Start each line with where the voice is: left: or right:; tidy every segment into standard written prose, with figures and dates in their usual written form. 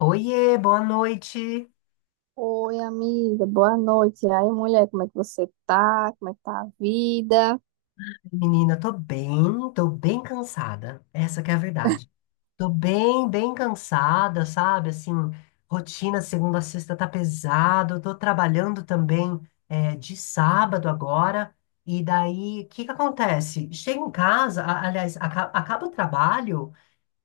left: Oiê, boa noite.
right: Oi, amiga, boa noite. E aí, mulher, como é que você tá? Como é que tá a vida?
left: Menina, tô bem cansada. Essa que é a verdade. Tô bem, bem cansada, sabe? Assim, rotina segunda a sexta tá pesado. Tô trabalhando também é, de sábado agora. E daí, o que que acontece? Chego em casa, acaba o trabalho.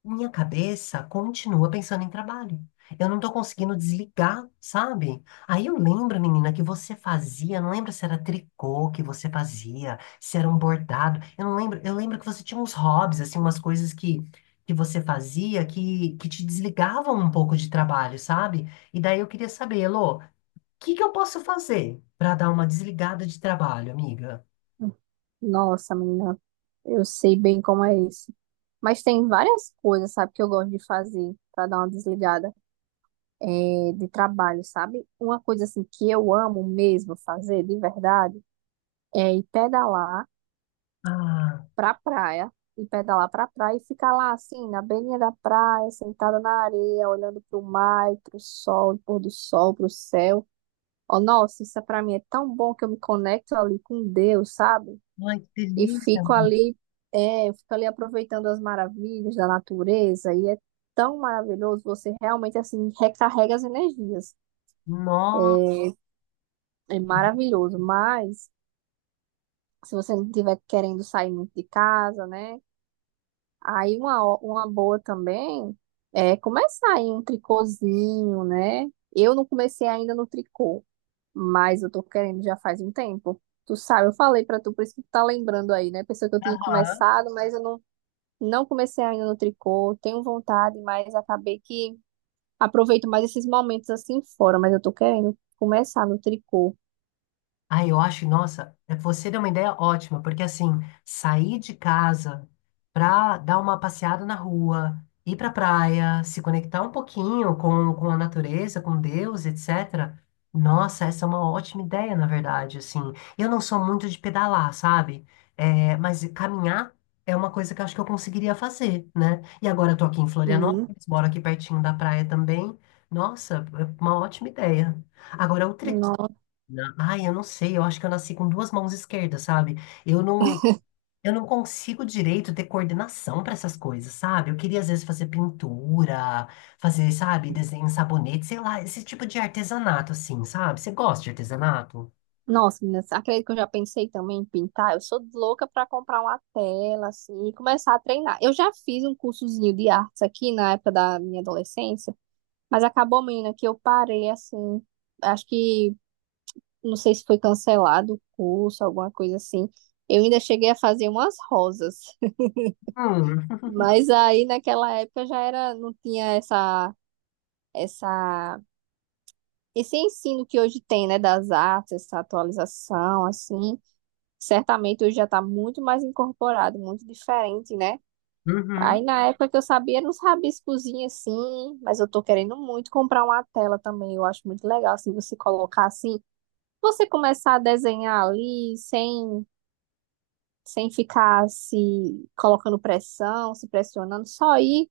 left: Minha cabeça continua pensando em trabalho. Eu não estou conseguindo desligar, sabe? Aí eu lembro, menina, que você fazia, não lembro se era tricô que você fazia, se era um bordado. Eu não lembro, eu lembro que você tinha uns hobbies, assim, umas coisas que você fazia que te desligavam um pouco de trabalho, sabe? E daí eu queria saber, Elô, o que que eu posso fazer para dar uma desligada de trabalho, amiga?
right: Nossa, menina, eu sei bem como é isso. Mas tem várias coisas, sabe, que eu gosto de fazer pra dar uma desligada de trabalho, sabe? Uma coisa assim que eu amo mesmo fazer, de verdade, é ir pedalar
left: Ah,
right: pra praia, ir pedalar pra praia e ficar lá assim, na beirinha da praia, sentada na areia, olhando pro mar, e pro sol, pôr do sol, pro céu. Oh, nossa, isso é pra mim é tão bom que eu me conecto ali com Deus, sabe?
left: ai, que
right: E
left: delícia,
right: fico
left: amor.
right: ali, eu fico ali aproveitando as maravilhas da natureza e é tão maravilhoso, você realmente assim recarrega as energias.
left: Nossa.
right: É, é maravilhoso, mas se você não estiver querendo sair muito de casa, né? Aí uma, uma boa também é começar em um tricôzinho, né? Eu não comecei ainda no tricô. Mas eu tô querendo já faz um tempo. Tu sabe, eu falei pra tu, por isso que tu tá lembrando aí, né? Pensou que eu tinha
left: Aham.
right: começado, mas eu não comecei ainda no tricô. Tenho vontade, mas acabei que aproveito mais esses momentos assim fora. Mas eu tô querendo começar no tricô.
left: Ah, eu acho, nossa, você deu uma ideia ótima, porque assim, sair de casa pra dar uma passeada na rua, ir pra praia, se conectar um pouquinho com a natureza, com Deus, etc. Nossa, essa é uma ótima ideia, na verdade, assim. Eu não sou muito de pedalar, sabe? É, mas caminhar é uma coisa que eu acho que eu conseguiria fazer, né? E agora eu tô aqui em
right: Sim.
left: Florianópolis, moro aqui pertinho da praia também. Nossa, é uma ótima ideia. Agora, outra
right: No-
left: Ai, eu não sei, eu acho que eu nasci com duas mãos esquerdas, sabe? Eu não, eu não consigo direito ter coordenação para essas coisas, sabe? Eu queria às vezes fazer pintura, fazer, sabe, desenho em sabonete, sei lá, esse tipo de artesanato assim, sabe? Você gosta de artesanato?
right: Nossa, meninas, acredito que eu já pensei também em pintar. Eu sou louca pra comprar uma tela, assim, e começar a treinar. Eu já fiz um cursozinho de artes aqui na época da minha adolescência, mas acabou, menina, que eu parei, assim, acho que não sei se foi cancelado o curso, alguma coisa assim. Eu ainda cheguei a fazer umas rosas,
left: Hum.
right: mas aí naquela época já era, não tinha essa, essa, esse ensino que hoje tem, né, das artes, essa atualização, assim. Certamente hoje já está muito mais incorporado, muito diferente, né? Aí
left: Uhum.
right: na época que eu sabia, eram uns rabiscozinhos assim, mas eu tô querendo muito comprar uma tela também. Eu acho muito legal, assim, você colocar assim, você começar a desenhar ali sem ficar se colocando pressão, se pressionando, só ir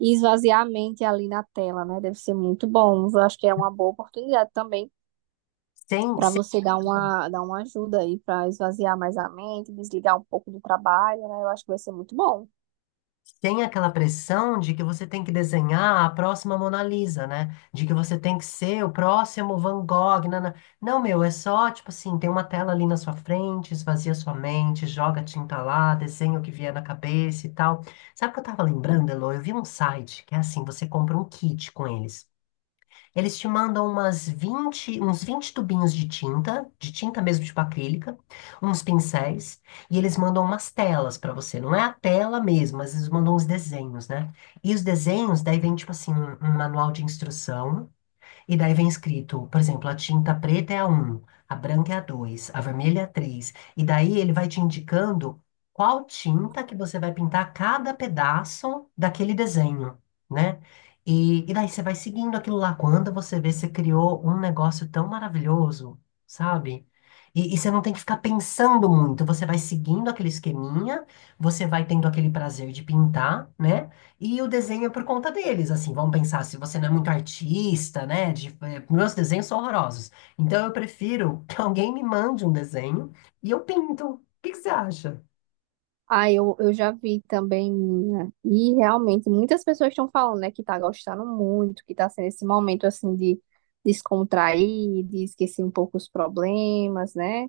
right: e esvaziar a mente ali na tela, né? Deve ser muito bom. Eu acho que é uma boa oportunidade também
left: Sem,
right: para
left: sem...
right: você dar uma ajuda aí para esvaziar mais a mente, desligar um pouco do trabalho, né? Eu acho que vai ser muito bom.
left: Sem aquela pressão de que você tem que desenhar a próxima Mona Lisa, né? De que você tem que ser o próximo Van Gogh. Nana. Não, meu, é só, tipo assim, tem uma tela ali na sua frente, esvazia sua mente, joga tinta lá, desenha o que vier na cabeça e tal. Sabe o que eu tava lembrando, Elo? Eu vi um site que é assim, você compra um kit com eles. Eles te mandam uns vinte tubinhos de tinta mesmo, tipo acrílica, uns pincéis, e eles mandam umas telas pra você. Não é a tela mesmo, mas eles mandam uns desenhos, né? E os desenhos, daí vem, tipo assim, um manual de instrução e daí vem escrito, por exemplo, a tinta preta é a um, a branca é a 2, a vermelha é a 3. E daí ele vai te indicando qual tinta que você vai pintar cada pedaço daquele desenho, né? E daí você vai seguindo aquilo lá. Quando você vê, você criou um negócio tão maravilhoso, sabe? E você não tem que ficar pensando muito, você vai seguindo aquele esqueminha, você vai tendo aquele prazer de pintar, né? E o desenho é por conta deles, assim, vamos pensar, se você não é muito artista, né? Meus desenhos são horrorosos. Então eu prefiro que alguém me mande um desenho e eu pinto. O que que você acha?
right: Ah, eu já vi também, menina, e realmente muitas pessoas estão falando, né, que tá gostando muito, que tá sendo esse momento assim de descontrair, de esquecer um pouco os problemas, né?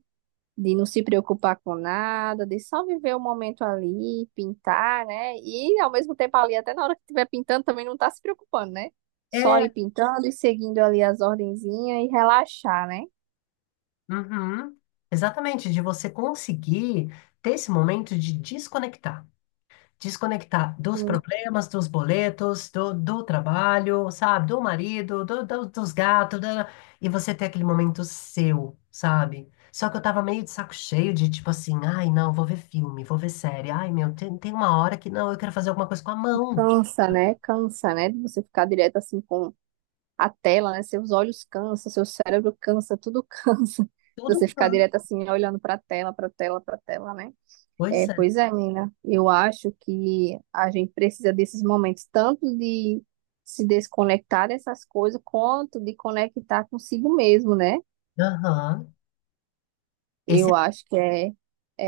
right: De não se preocupar com nada, de só viver o momento ali, pintar, né? E ao mesmo tempo ali, até na hora que estiver pintando, também não tá se preocupando, né? Só
left: É,
right: ir pintando e seguindo ali as ordenzinhas e relaxar, né?
left: uhum, exatamente, de você conseguir ter esse momento de desconectar. Desconectar dos
right: Hum,
left: problemas, dos boletos, do trabalho, sabe? Do marido, dos gatos, e você ter aquele momento seu, sabe? Só que eu tava meio de saco cheio de tipo assim, ai, não, vou ver filme, vou ver série, ai, meu, tem uma hora que não, eu quero fazer alguma coisa com a mão.
right: cansa, né? Cansa, né? De você ficar direto assim com a tela, né? Seus olhos cansam, seu cérebro cansa, tudo cansa.
left: Tudo
right: Você ficar
left: plano.
right: direto assim, olhando pra tela, pra tela, pra tela, né?
left: Pois
right: É,
left: é.
right: pois é, menina. Eu acho que a gente precisa desses momentos, tanto de se desconectar dessas coisas, quanto de conectar consigo mesmo, né?
left: Aham. Esse
right: Eu acho que é,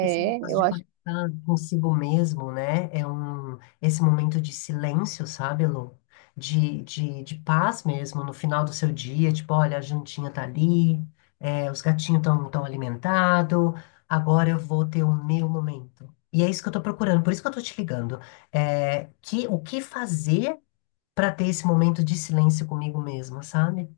left: Esse negócio
right: eu
left: de
right: acho.
left: conectar consigo mesmo, né? É um, esse momento de silêncio, sabe, Lu? De paz mesmo, no final do seu dia, tipo, olha, a jantinha tá ali, é, os gatinhos estão tão alimentados, agora eu vou ter o meu momento. E é isso que eu tô procurando, por isso que eu tô te ligando. É, que, o que fazer para ter esse momento de silêncio comigo mesma, sabe?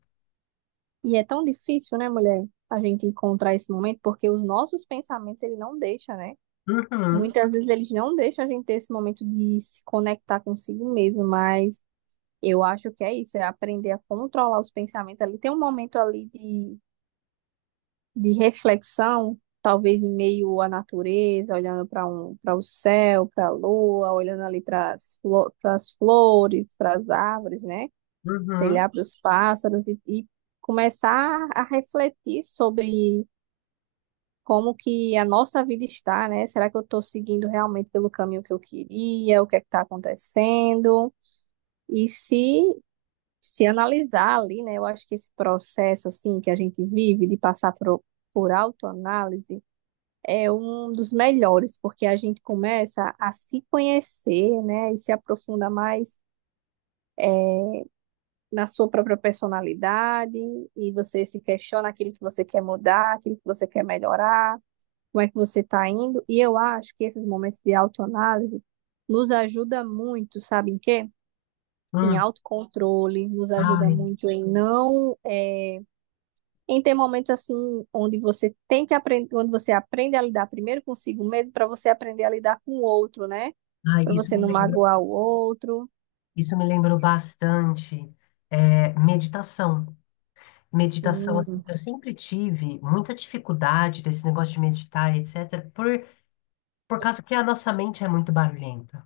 right: E é tão difícil, né, mulher, a gente encontrar esse momento, porque os nossos pensamentos, ele não deixa, né?
left: Uhum,
right: Muitas vezes eles não deixam a gente ter esse momento de se conectar consigo mesmo, mas eu acho que é isso, é aprender a controlar os pensamentos ali. Tem um momento ali de reflexão, talvez em meio à natureza, olhando para um, para o céu, para a lua, olhando ali para as flo pras flores, para as árvores, né? Sei
left: uhum,
right: lá, para os pássaros e começar a refletir sobre como que a nossa vida está, né? Será que eu estou seguindo realmente pelo caminho que eu queria? O que é que está acontecendo? E se analisar ali, né? Eu acho que esse processo assim que a gente vive de passar por autoanálise é um dos melhores, porque a gente começa a se conhecer, né, e se aprofunda mais na sua própria personalidade, e você se questiona aquilo que você quer mudar, aquilo que você quer melhorar, como é que você está indo. E eu acho que esses momentos de autoanálise nos ajuda muito, sabe em quê? Em
left: uhum.
right: autocontrole, nos ajuda
left: Ai,
right: muito em não é, em ter momentos assim onde você tem que aprender, onde você aprende a lidar primeiro consigo mesmo para você aprender a lidar com o outro, né?
left: ai,
right: Para
left: isso
right: você
left: me
right: não
left: lembrou.
right: magoar o outro.
left: Isso me lembrou bastante, eh, meditação. Meditação, assim,
right: Sim.
left: eu sempre tive muita dificuldade desse negócio de meditar, etc., por causa que a nossa mente é muito barulhenta.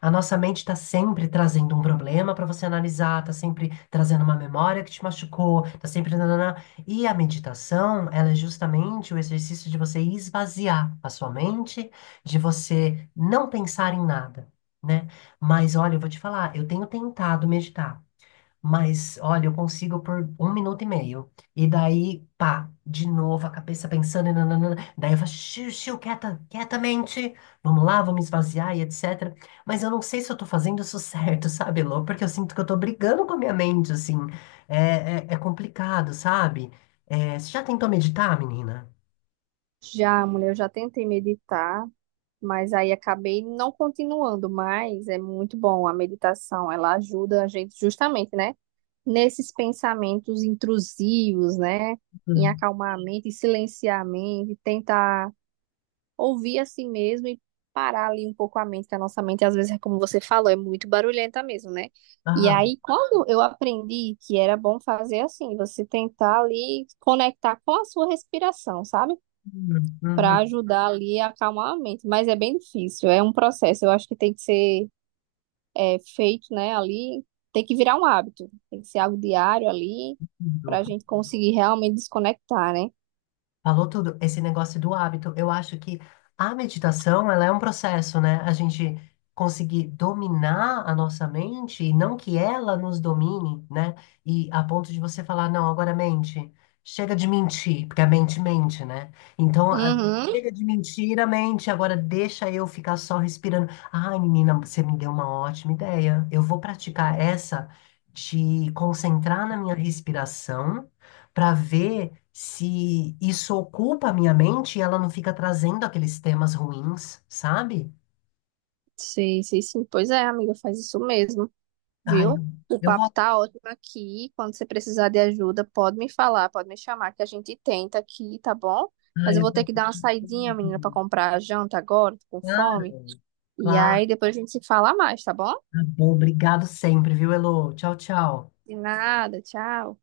left: A nossa mente está sempre trazendo um problema para você analisar, está sempre trazendo uma memória que te machucou, está sempre. Nananã. E a meditação, ela é justamente o exercício de você esvaziar a sua mente, de você não pensar em nada, né? Mas olha, eu vou te falar, eu tenho tentado meditar. Mas, olha, eu consigo por 1 minuto e meio. E daí, pá, de novo, a cabeça pensando, e nananana. Daí eu falo, xiu, xiu, quieta, quietamente, vamos lá, vamos esvaziar e etc. Mas eu não sei se eu tô fazendo isso certo, sabe, Lô? Porque eu sinto que eu tô brigando com a minha mente, assim. É complicado, sabe? É, você já tentou meditar, menina?
right: Já, mulher, eu já tentei meditar, mas aí acabei não continuando, mas é muito bom a meditação, ela ajuda a gente justamente, né, nesses pensamentos intrusivos, né, em
left: Hum.
right: acalmar a mente, em silenciar a mente, tentar ouvir assim mesmo e parar ali um pouco a mente, que a nossa mente, às vezes, é como você falou, é muito barulhenta mesmo, né? E
left: Ah,
right: aí, quando eu aprendi que era bom fazer assim, você tentar ali conectar com a sua respiração, sabe? Para
left: uhum,
right: ajudar ali a acalmar a mente. Mas é bem difícil, é um processo. Eu acho que tem que ser feito, né? Ali, tem que virar um hábito, tem que ser algo diário ali, para a
left: uhum.
right: gente conseguir realmente desconectar, né?
left: Falou tudo, esse negócio do hábito. Eu acho que a meditação, ela é um processo, né? A gente conseguir dominar a nossa mente e não que ela nos domine, né? E a ponto de você falar, não, agora mente, chega de mentir, porque a mente mente, né? Então,
right: Uhum,
left: chega de mentir a mente, agora deixa eu ficar só respirando. Ai, menina, você me deu uma ótima ideia. Eu vou praticar essa de concentrar na minha respiração para ver se isso ocupa a minha mente e ela não fica trazendo aqueles temas ruins, sabe?
right: sim sei sim. Pois é, amiga, faz isso mesmo.
left: Ai,
right: Viu? O
left: eu
right: papo
left: vou.
right: tá ótimo aqui. Quando você precisar de ajuda, pode me falar, pode me chamar, que a gente tenta aqui, tá bom? Mas
left: Ai,
right: eu
left: é
right: vou ter que
left: verdade.
right: dar uma saidinha, menina, pra comprar a janta agora, tô com fome.
left: Claro,
right: E
left: claro.
right: aí depois a gente se fala mais, tá bom?
left: Tá bom, obrigado sempre, viu, Elô? Tchau, tchau.
right: De nada, tchau.